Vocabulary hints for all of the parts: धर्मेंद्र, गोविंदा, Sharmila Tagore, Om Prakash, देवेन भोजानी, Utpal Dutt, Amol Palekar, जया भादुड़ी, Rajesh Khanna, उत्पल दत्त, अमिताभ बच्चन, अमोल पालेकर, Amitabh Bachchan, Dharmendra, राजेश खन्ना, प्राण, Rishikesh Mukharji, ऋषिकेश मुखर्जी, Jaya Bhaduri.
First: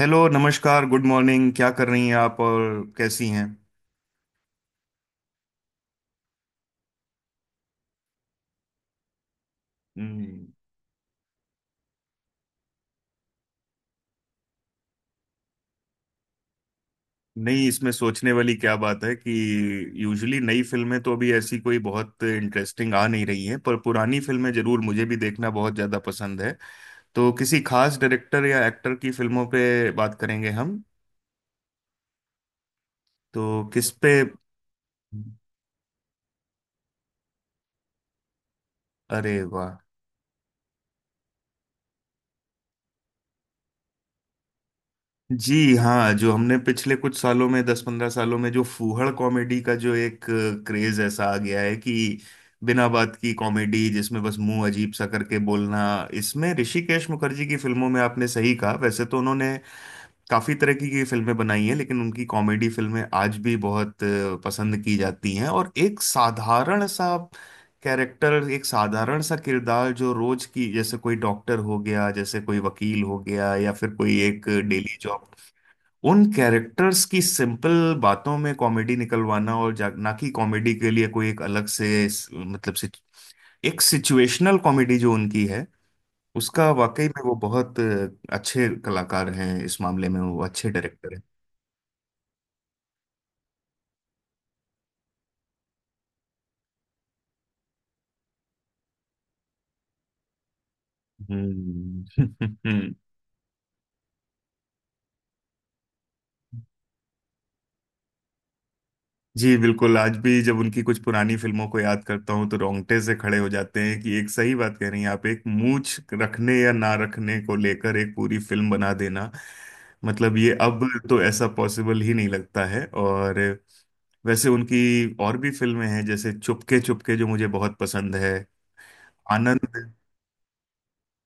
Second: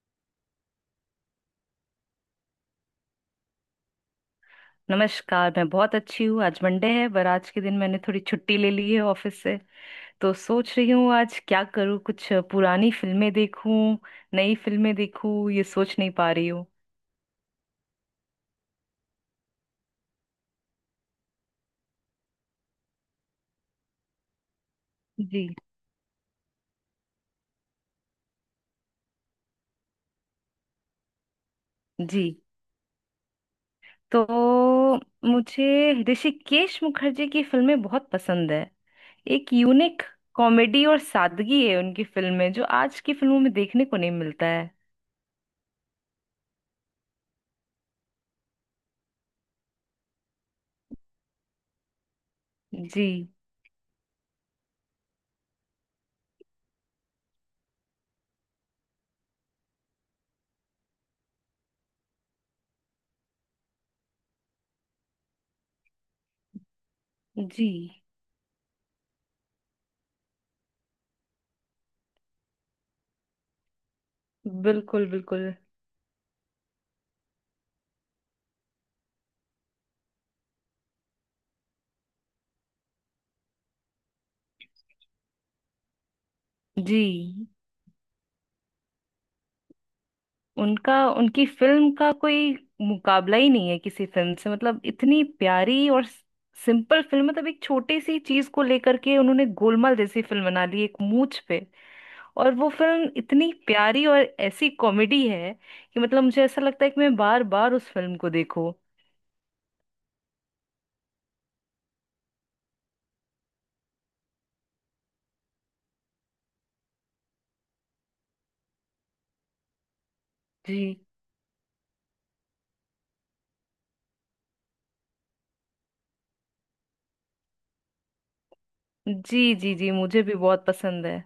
Hello, नमस्कार, good morning. क्या कर रही हैं आप, और कैसी हैं? नमस्कार, मैं बहुत अच्छी हूँ। आज मंडे है पर आज के दिन मैंने थोड़ी छुट्टी ले ली है ऑफिस से। तो हम्म। सोच रही हूँ आज क्या करूँ, कुछ पुरानी फिल्में देखूँ, नई फिल्में देखूँ, ये सोच नहीं पा रही हूँ। नहीं, इसमें सोचने वाली क्या बात है कि यूजुअली नई फिल्में तो अभी ऐसी कोई बहुत इंटरेस्टिंग आ नहीं रही हैं, पर पुरानी फिल्में जरूर मुझे भी जी। देखना बहुत ज़्यादा पसंद है। तो किसी खास डायरेक्टर या एक्टर की फिल्मों पे बात करेंगे हम? जी। तो किस पे? तो मुझे ऋषिकेश मुखर्जी की फिल्में बहुत पसंद है। अरे एक वाह। यूनिक कॉमेडी और सादगी है उनकी फिल्म में, जो आज की फिल्मों में देखने को नहीं मिलता है। जी हाँ, जो हमने पिछले कुछ सालों में, 10 15 सालों में जो फूहड़ कॉमेडी का जो एक क्रेज ऐसा आ गया है कि बिना जी। बात की कॉमेडी जिसमें बस मुंह अजीब सा करके बोलना। इसमें ऋषिकेश मुखर्जी की फिल्मों में आपने सही कहा। वैसे तो उन्होंने काफी तरह की फिल्में बनाई हैं, लेकिन उनकी कॉमेडी फिल्में आज भी बहुत पसंद की जाती हैं। और एक साधारण सा जी। कैरेक्टर, एक साधारण सा किरदार जो रोज की, जैसे कोई डॉक्टर हो गया, जैसे कोई वकील हो गया, या फिर कोई एक डेली बिल्कुल जॉब, बिल्कुल। उन कैरेक्टर्स की सिंपल बातों में कॉमेडी निकलवाना। और ना कि कॉमेडी के लिए कोई एक अलग से मतलब से एक सिचुएशनल कॉमेडी जो उनकी है, उसका वाकई में वो जी। बहुत अच्छे कलाकार हैं। इस मामले में वो अच्छे उनका डायरेक्टर हैं। उनकी फिल्म का कोई मुकाबला ही नहीं है किसी फिल्म से। मतलब इतनी प्यारी और सिंपल फिल्म, मतलब एक छोटी सी चीज को लेकर के उन्होंने गोलमाल जैसी फिल्म बना ली एक मूंछ पे। और वो हम्म। फिल्म इतनी प्यारी और ऐसी कॉमेडी है कि मतलब मुझे ऐसा लगता है कि मैं बार बार उस फिल्म को देखूं। जी, बिल्कुल। आज भी जब उनकी कुछ पुरानी फिल्मों को याद करता हूँ तो रोंगटे से खड़े हो जाते हैं कि एक सही बात कह रही हैं आप। एक मूंछ रखने या ना रखने को लेकर एक पूरी फिल्म बना देना, मतलब ये जी। अब तो ऐसा पॉसिबल ही नहीं लगता है। और वैसे उनकी और भी फिल्में हैं जैसे चुपके चुपके, जो मुझे बहुत पसंद है। जी जी। जी आनंद, मुझे भी बहुत पसंद है।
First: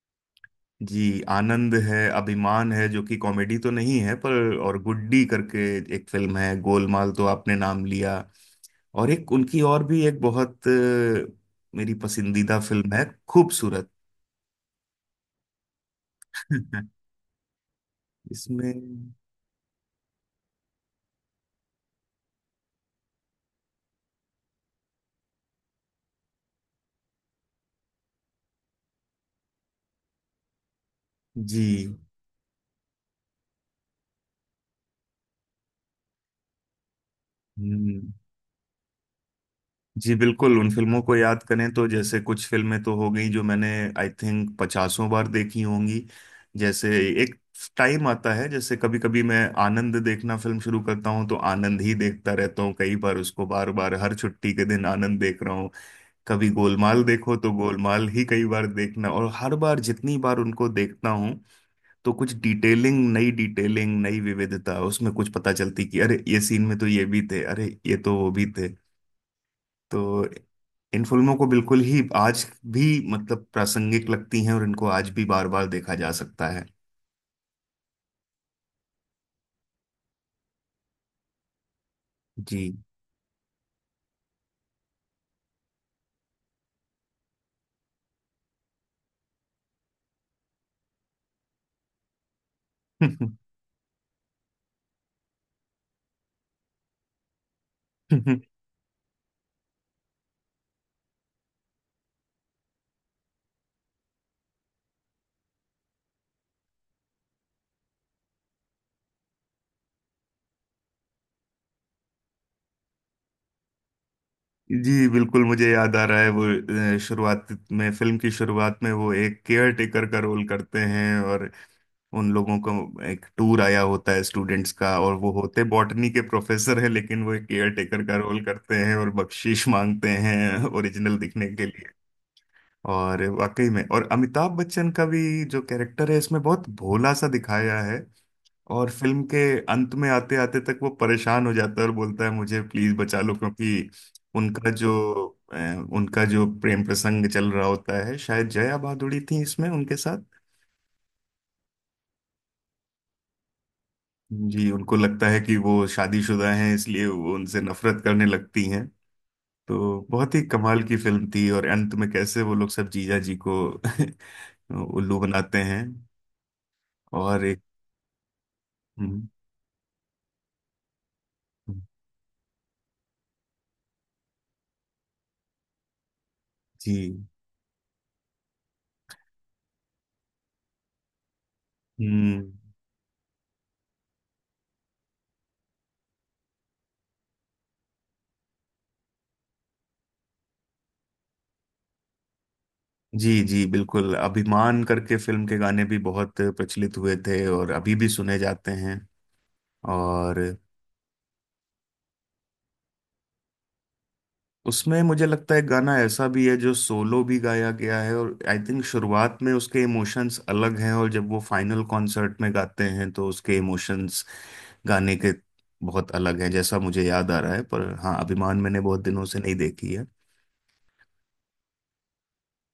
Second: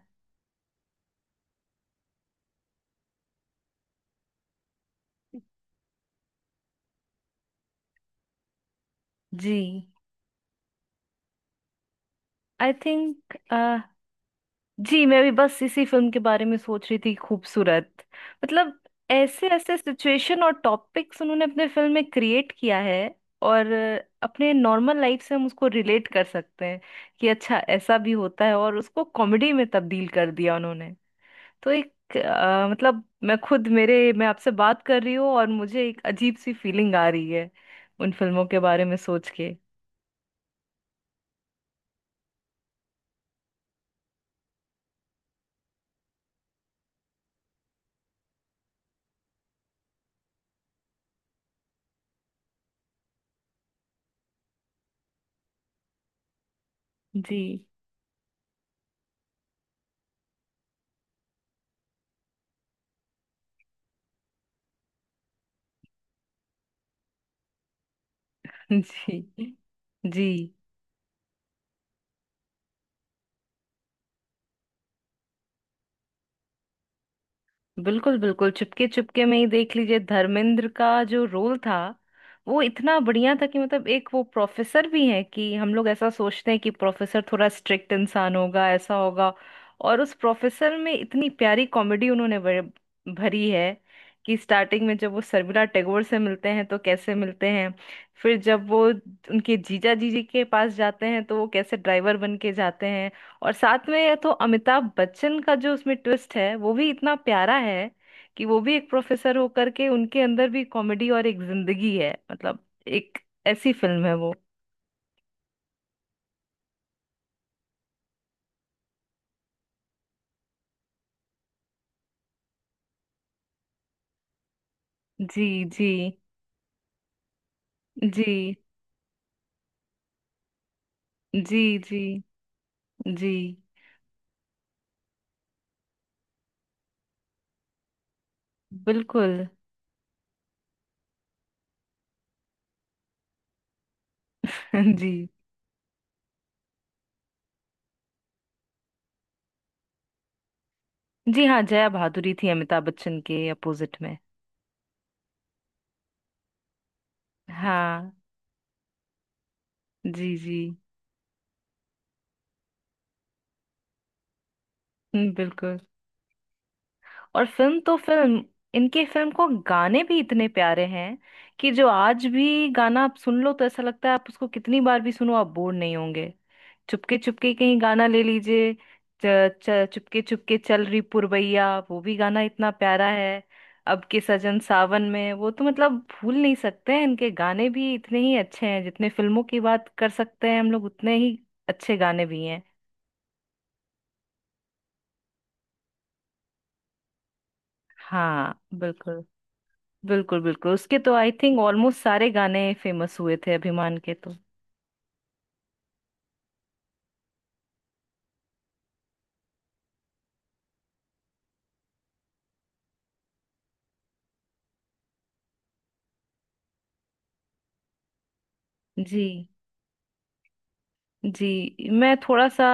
जी, आनंद है, अभिमान है जो कि कॉमेडी तो नहीं है, पर, और गुड्डी करके एक फिल्म है। गोलमाल तो आपने नाम लिया। और एक जी। उनकी और भी एक बहुत मेरी पसंदीदा आई फिल्म है, थिंक, खूबसूरत। जी, मैं भी बस इसी फिल्म के बारे में सोच रही थी, खूबसूरत। मतलब इसमें ऐसे ऐसे सिचुएशन और टॉपिक्स उन्होंने अपने फिल्म में क्रिएट किया है, और अपने नॉर्मल लाइफ से हम उसको रिलेट कर सकते हैं कि अच्छा ऐसा भी होता है, और उसको कॉमेडी में तब्दील कर दिया उन्होंने। तो जी। एक मतलब मैं खुद मेरे मैं आपसे बात कर रही हूँ और मुझे एक अजीब सी फीलिंग आ रही है हम्म। उन फिल्मों के बारे में सोच के। जी, बिल्कुल। उन फिल्मों को याद करें तो जैसे कुछ फिल्में तो हो गई जो मैंने आई थिंक पचासों बार देखी होंगी। जैसे एक टाइम आता है, जैसे कभी कभी मैं आनंद देखना फिल्म शुरू करता हूँ तो आनंद ही देखता रहता हूँ। कई बार उसको बार बार हर छुट्टी के दिन आनंद देख रहा हूँ। कभी गोलमाल देखो जी। तो गोलमाल ही कई बार देखना। और हर बार जितनी बार उनको देखता हूँ तो कुछ डिटेलिंग नई, डिटेलिंग नई विविधता उसमें कुछ पता चलती कि अरे ये सीन में तो ये भी थे, अरे ये तो वो भी थे। जी। जी तो इन फिल्मों को बिल्कुल ही आज भी मतलब प्रासंगिक लगती हैं और इनको आज भी बार बार देखा जा सकता है। बिल्कुल बिल्कुल। चुपके चुपके में ही देख लीजिए, धर्मेंद्र का जो रोल था जी। वो इतना बढ़िया था कि मतलब एक वो प्रोफेसर भी है, कि हम लोग ऐसा सोचते हैं कि प्रोफेसर थोड़ा स्ट्रिक्ट इंसान होगा, ऐसा होगा, और उस प्रोफेसर में इतनी प्यारी कॉमेडी उन्होंने भरी है। कि स्टार्टिंग में जब वो शर्मिला टैगोर से मिलते हैं तो कैसे मिलते हैं। फिर जब वो उनके जीजा जीजी के पास जाते हैं तो वो कैसे ड्राइवर बन के जाते हैं। और साथ में ये तो अमिताभ बच्चन का जो उसमें ट्विस्ट है वो भी इतना प्यारा है, कि वो भी एक प्रोफेसर होकर के उनके अंदर भी कॉमेडी और एक जिंदगी है। मतलब एक ऐसी फिल्म है वो। जी, बिल्कुल, मुझे याद आ रहा है वो शुरुआत में, फिल्म की शुरुआत में वो एक केयर टेकर का रोल करते हैं और उन लोगों का एक टूर आया होता है स्टूडेंट्स का, और वो जी होते जी बॉटनी के प्रोफेसर हैं लेकिन वो एक केयर टेकर का जी रोल करते हैं और बख्शीश मांगते हैं ओरिजिनल दिखने जी के लिए। जी। और जी वाकई में, और अमिताभ बच्चन का भी जो कैरेक्टर है इसमें, बहुत भोला सा दिखाया है। और फिल्म बिल्कुल। के अंत में आते आते तक वो परेशान हो जाता है और बोलता है मुझे प्लीज बचा लो, क्योंकि उनका जो जी। अ, उनका जो प्रेम प्रसंग चल रहा होता है, शायद जया भादुड़ी थी इसमें उनके साथ। जी हाँ, जया भादुरी थी अमिताभ बच्चन के अपोजिट में। जी, उनको लगता है कि वो शादीशुदा हैं इसलिए वो उनसे नफरत हाँ। करने लगती हैं। तो जी। बहुत ही जी। कमाल की फिल्म थी। और अंत में कैसे वो लोग सब जीजा जी को उल्लू बनाते बिल्कुल। हैं। और और एक फिल्म तो फिल्म, इनकी हम्म। फिल्म को गाने भी इतने प्यारे हैं कि हम्म। जो आज भी गाना आप सुन लो तो ऐसा लगता है, आप उसको कितनी बार भी सुनो आप बोर नहीं होंगे। चुपके जी। चुपके कहीं गाना ले लीजिए, च, च, चुपके चुपके चल रही पुरवैया, वो भी गाना हम्म। इतना प्यारा है। अब के सजन सावन में, वो तो मतलब भूल नहीं सकते हैं। इनके गाने भी इतने ही अच्छे हैं जितने फिल्मों की बात कर सकते हैं हम लोग, उतने ही अच्छे गाने भी हैं। जी जी, बिल्कुल, अभिमान करके फिल्म के गाने भी बहुत प्रचलित हुए थे और अभी भी सुने हाँ जाते हैं। बिल्कुल। और बिल्कुल बिल्कुल, उसके तो आई थिंक ऑलमोस्ट सारे गाने फेमस हुए थे अभिमान के तो। उसमें मुझे लगता है गाना ऐसा भी है जो सोलो भी गाया गया है, और आई थिंक शुरुआत में उसके इमोशंस अलग हैं और जब वो फाइनल कॉन्सर्ट में गाते हैं तो उसके इमोशंस, गाने के, बहुत अलग हैं, जैसा मुझे याद आ रहा है। पर हाँ, अभिमान मैंने बहुत जी। दिनों से नहीं देखी है। जी, मैं थोड़ा सा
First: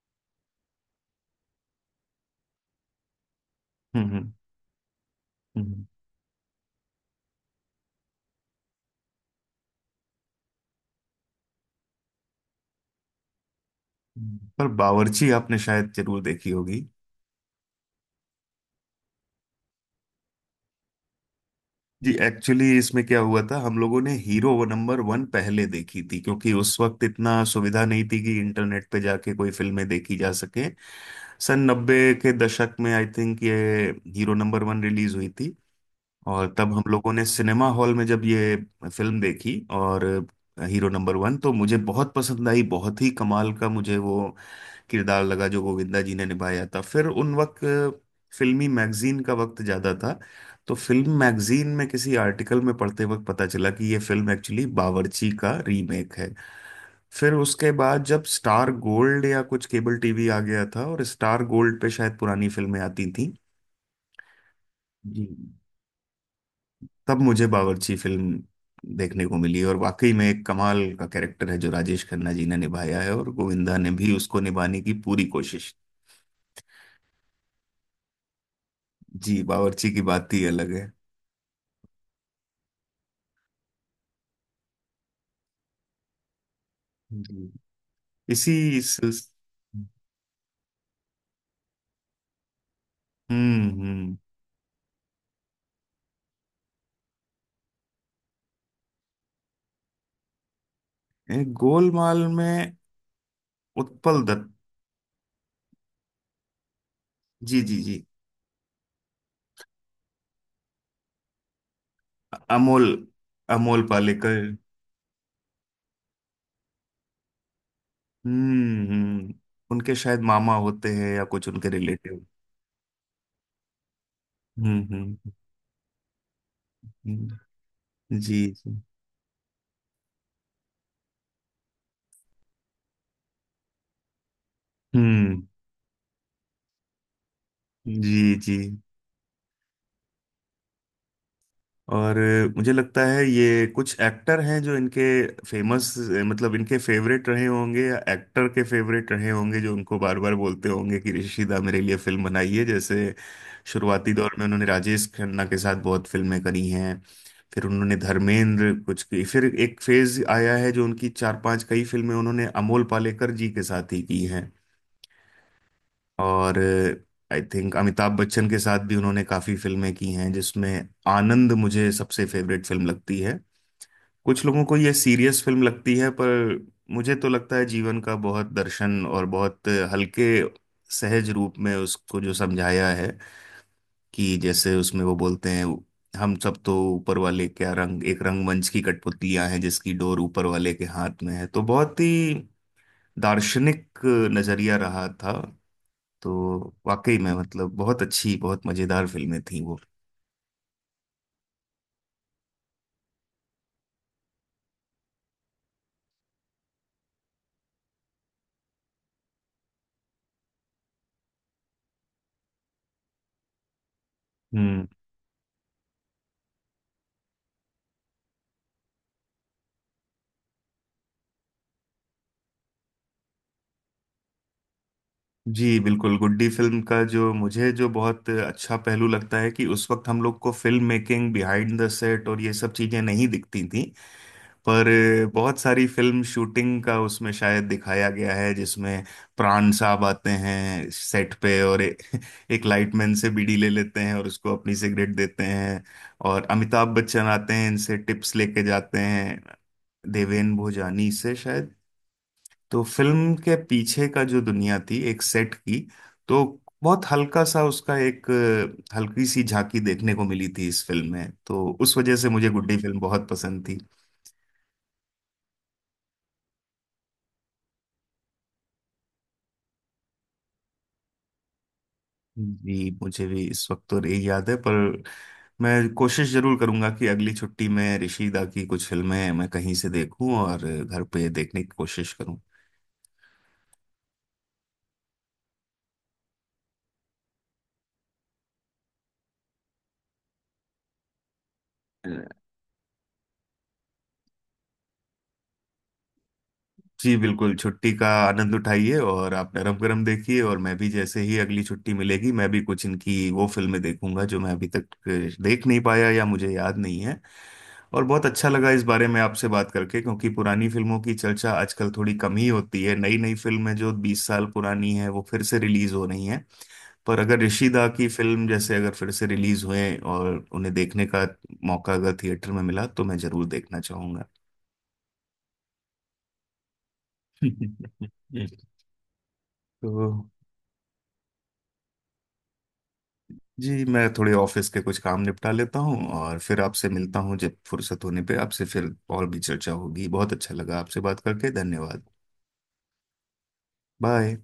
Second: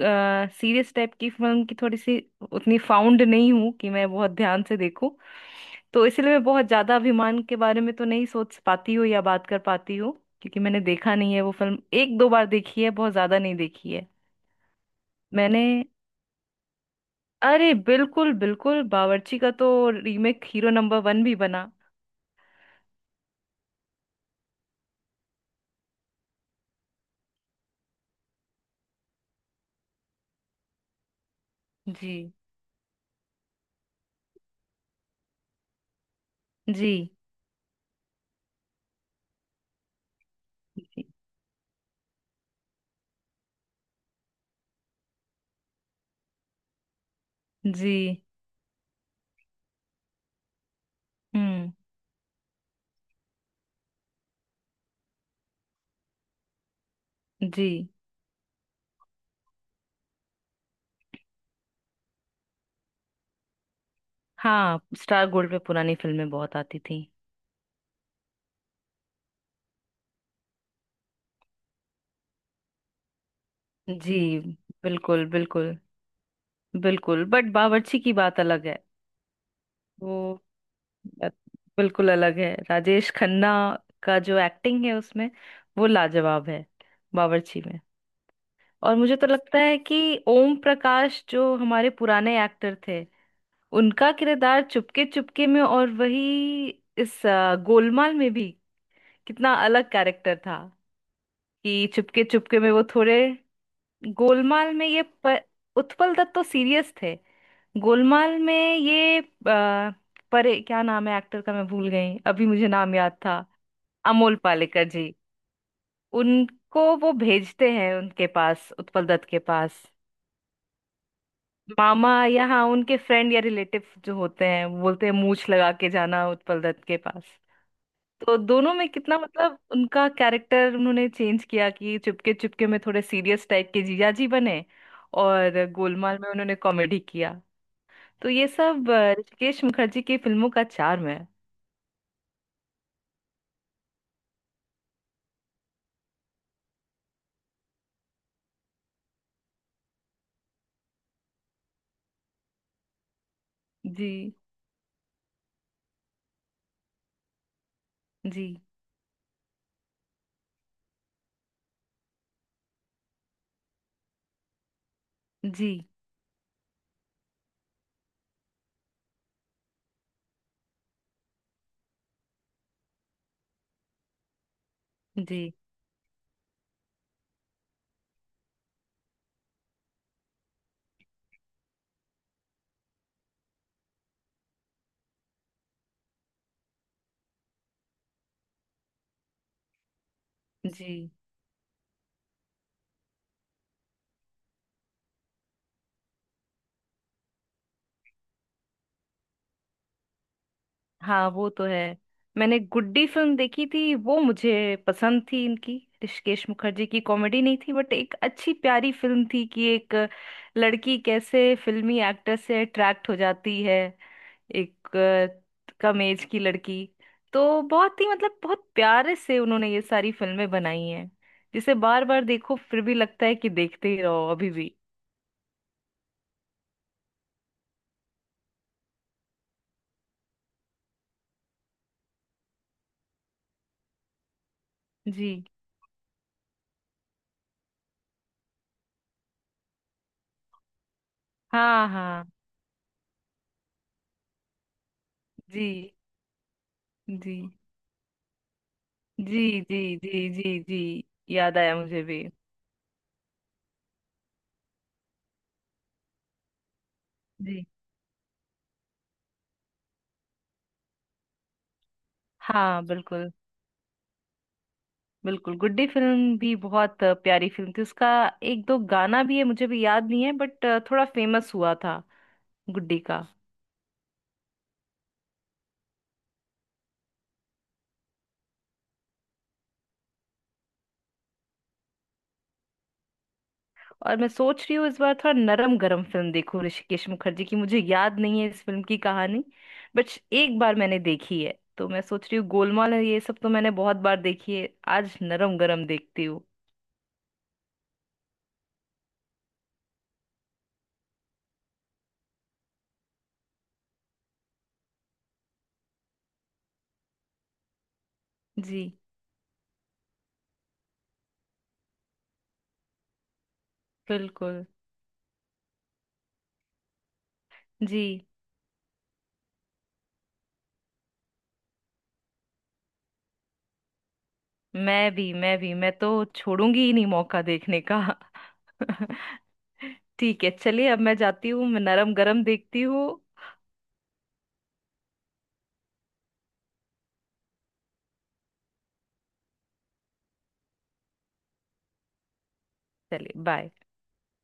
सीरियस टाइप की फिल्म की थोड़ी सी उतनी फाउंड नहीं हूँ कि मैं बहुत हम्म। ध्यान से देखूं। हम्म। तो इसलिए मैं बहुत ज्यादा अभिमान के बारे में तो नहीं सोच पाती हूँ या बात कर पाती हूँ, क्योंकि मैंने देखा नहीं है। वो फिल्म एक दो बार देखी है, बहुत ज्यादा नहीं देखी है। हम्म। पर बावर्ची आपने मैंने शायद जरूर देखी होगी। अरे बिल्कुल बिल्कुल, बावर्ची का तो रीमेक हीरो नंबर वन भी बना। जी, एक्चुअली इसमें क्या हुआ था, हम लोगों ने हीरो वो नंबर वन पहले देखी थी, क्योंकि उस वक्त इतना सुविधा नहीं थी कि इंटरनेट पे जाके कोई फिल्में देखी जा सके। सन नब्बे के जी दशक में आई थिंक ये हीरो नंबर वन रिलीज हुई थी, और तब हम जी लोगों ने सिनेमा हॉल में जब ये फिल्म देखी, और हीरो जी नंबर वन तो मुझे बहुत पसंद आई। बहुत ही कमाल का मुझे वो किरदार लगा जो गोविंदा जी ने निभाया था। फिर उन वक्त जी, फिल्मी मैगजीन का वक्त ज़्यादा था, तो फिल्म मैगजीन हम्म। में किसी आर्टिकल में पढ़ते वक्त पता चला कि ये फिल्म एक्चुअली बावर्ची का रीमेक है। फिर जी उसके बाद जब स्टार गोल्ड या कुछ केबल टीवी आ गया था, और स्टार गोल्ड पे शायद पुरानी फिल्में आती थी। हाँ, जी, स्टार गोल्ड पे पुरानी फिल्में बहुत आती थी। तब मुझे बावर्ची फिल्म देखने को मिली, और वाकई में एक कमाल का कैरेक्टर है जो राजेश खन्ना जी ने निभाया है, और गोविंदा ने भी जी उसको निभाने की पूरी बिल्कुल कोशिश। बिल्कुल। बिल्कुल बट बावर्ची की बात अलग है। जी, बावर्ची की वो बात ही अलग है। बात बिल्कुल अलग है, राजेश खन्ना का जो एक्टिंग है उसमें वो लाजवाब है जी, बावर्ची में। इसी और मुझे तो इस लगता है कि ओम प्रकाश, जो हमारे पुराने एक्टर थे, उनका हम्म। किरदार चुपके चुपके में और वही इस गोलमाल में भी, कितना अलग कैरेक्टर था। कि चुपके गोलमाल चुपके में में वो थोड़े, उत्पल दत्त। गोलमाल में उत्पल दत्त तो सीरियस थे। जी जी जी। गोलमाल में परे क्या नाम है एक्टर का, मैं भूल गई, अभी मुझे अमोल, नाम याद था, अमोल अमोल पालेकर। पालेकर जी। उनको वो भेजते हैं उनके पास, उत्पल दत्त हम्म। के पास। उनके शायद मामा होते हैं या कुछ उनके मामा, रिलेटिव। या हाँ उनके फ्रेंड या रिलेटिव जो होते हैं, बोलते हैं हम्म। मूछ लगा के जाना उत्पल दत्त के पास। हम्म। तो जी दोनों जी। में कितना मतलब उनका कैरेक्टर उन्होंने चेंज किया, कि चुपके चुपके में थोड़े सीरियस टाइप के जीजा जी बने, हम्म। और गोलमाल में उन्होंने कॉमेडी किया। जी तो ये जी। सब ऋषिकेश मुखर्जी की फिल्मों का charm है। और मुझे लगता है ये कुछ एक्टर हैं जो इनके फेमस, मतलब इनके फेवरेट रहे होंगे, या एक्टर के फेवरेट रहे होंगे, जो उनको बार बार बोलते होंगे कि ऋषिदा मेरे लिए फिल्म बनाइए। जैसे जी शुरुआती दौर में उन्होंने राजेश खन्ना के साथ बहुत फिल्में करी हैं, फिर उन्होंने जी धर्मेंद्र कुछ की, फिर एक फेज आया है जो उनकी चार पांच कई फिल्में उन्होंने अमोल पालेकर जी के साथ ही की हैं। जी और आई थिंक अमिताभ बच्चन के साथ भी उन्होंने काफी फिल्में की हैं, जिसमें आनंद मुझे सबसे फेवरेट फिल्म लगती है। कुछ लोगों को ये सीरियस जी फिल्म लगती है, पर मुझे तो लगता है जीवन का बहुत दर्शन और बहुत हल्के सहज रूप में उसको जो समझाया है, कि जैसे उसमें वो बोलते हैं हम सब तो ऊपर वाले क्या, रंग, एक रंगमंच की कठपुतलियां हैं जिसकी डोर ऊपर वाले के जी। हाथ में है। तो बहुत ही दार्शनिक नजरिया रहा था। तो वाकई में मतलब बहुत अच्छी, बहुत मजेदार फिल्में थी वो। हाँ वो तो है। मैंने गुड्डी फिल्म देखी थी, वो मुझे पसंद थी। इनकी, ऋषिकेश मुखर्जी की, कॉमेडी नहीं थी बट एक अच्छी प्यारी फिल्म थी, कि एक लड़की कैसे फिल्मी एक्टर से अट्रैक्ट हो जाती है, हम्म। एक कम एज की लड़की। तो बहुत ही मतलब बहुत प्यारे से उन्होंने ये सारी फिल्में बनाई हैं, जिसे बार बार देखो फिर भी लगता है कि देखते ही रहो अभी भी। जी, बिल्कुल, गुड्डी फिल्म का जो मुझे, जो बहुत अच्छा पहलू लगता है कि उस वक्त हम लोग को film making, behind the set और ये सब चीजें नहीं दिखती थी, पर जी बहुत सारी फिल्म शूटिंग का उसमें शायद दिखाया गया है, जिसमें प्राण साहब आते हैं सेट पे और हाँ हाँ। एक लाइटमैन से बीड़ी ले लेते हैं और उसको अपनी सिगरेट देते हैं। जी और अमिताभ बच्चन जी आते हैं इनसे टिप्स लेके जाते हैं, जी जी जी देवेन जी जी, भोजानी से याद शायद। आया मुझे भी। तो फिल्म के पीछे का जो दुनिया थी एक सेट की, तो बहुत हल्का सा जी उसका एक हल्की सी झांकी देखने को मिली थी इस फिल्म में, तो उस वजह से मुझे गुड्डी हाँ फिल्म बहुत बिल्कुल। पसंद थी। बिल्कुल, गुड्डी फिल्म भी बहुत प्यारी फिल्म थी। उसका एक दो गाना भी है, मुझे भी याद नहीं है बट थोड़ा फेमस हुआ था जी, गुड्डी का। मुझे भी इस वक्त तो नहीं याद है, पर मैं कोशिश जरूर करूंगा कि अगली छुट्टी में ऋषिदा की कुछ फिल्में मैं कहीं से देखूं, और घर पे देखने की कोशिश करूं। और मैं सोच रही हूँ इस बार थोड़ा नरम गरम फिल्म देखूं ऋषिकेश मुखर्जी की। मुझे याद नहीं है इस फिल्म की कहानी बट एक बार मैंने देखी है। तो मैं सोच रही हूँ गोलमाल है, ये सब तो मैंने बहुत बार देखी है, आज नरम गरम देखती हूँ। जी, बिल्कुल, छुट्टी का आनंद उठाइए, और आप नरम गरम देखिए, और मैं भी जैसे ही अगली छुट्टी मिलेगी मैं भी कुछ इनकी वो फिल्में देखूंगा जो मैं अभी तक देख नहीं पाया या मुझे याद नहीं है। और बहुत अच्छा लगा इस जी बारे में आपसे बात करके, क्योंकि पुरानी फिल्मों की चर्चा आजकल थोड़ी कम ही होती है, नई नई फिल्में जो 20 साल बिल्कुल। पुरानी है वो फिर से रिलीज हो रही हैं। पर अगर ऋषिदा जी, की फिल्म जैसे अगर फिर से रिलीज हुए और उन्हें देखने का मौका अगर थिएटर में मिला तो मैं जरूर देखना चाहूंगा। मैं भी मैं तो छोड़ूंगी ही नहीं मौका देखने का। तो ठीक है चलिए, अब मैं जाती हूँ, मैं नरम गरम देखती हूँ। जी, मैं थोड़े ऑफिस के कुछ काम निपटा लेता हूँ और फिर आपसे मिलता हूँ। जब फुर्सत होने पे आपसे फिर और भी चर्चा होगी। बहुत अच्छा लगा आपसे बात करके। धन्यवाद। चलिए बाय। बाय।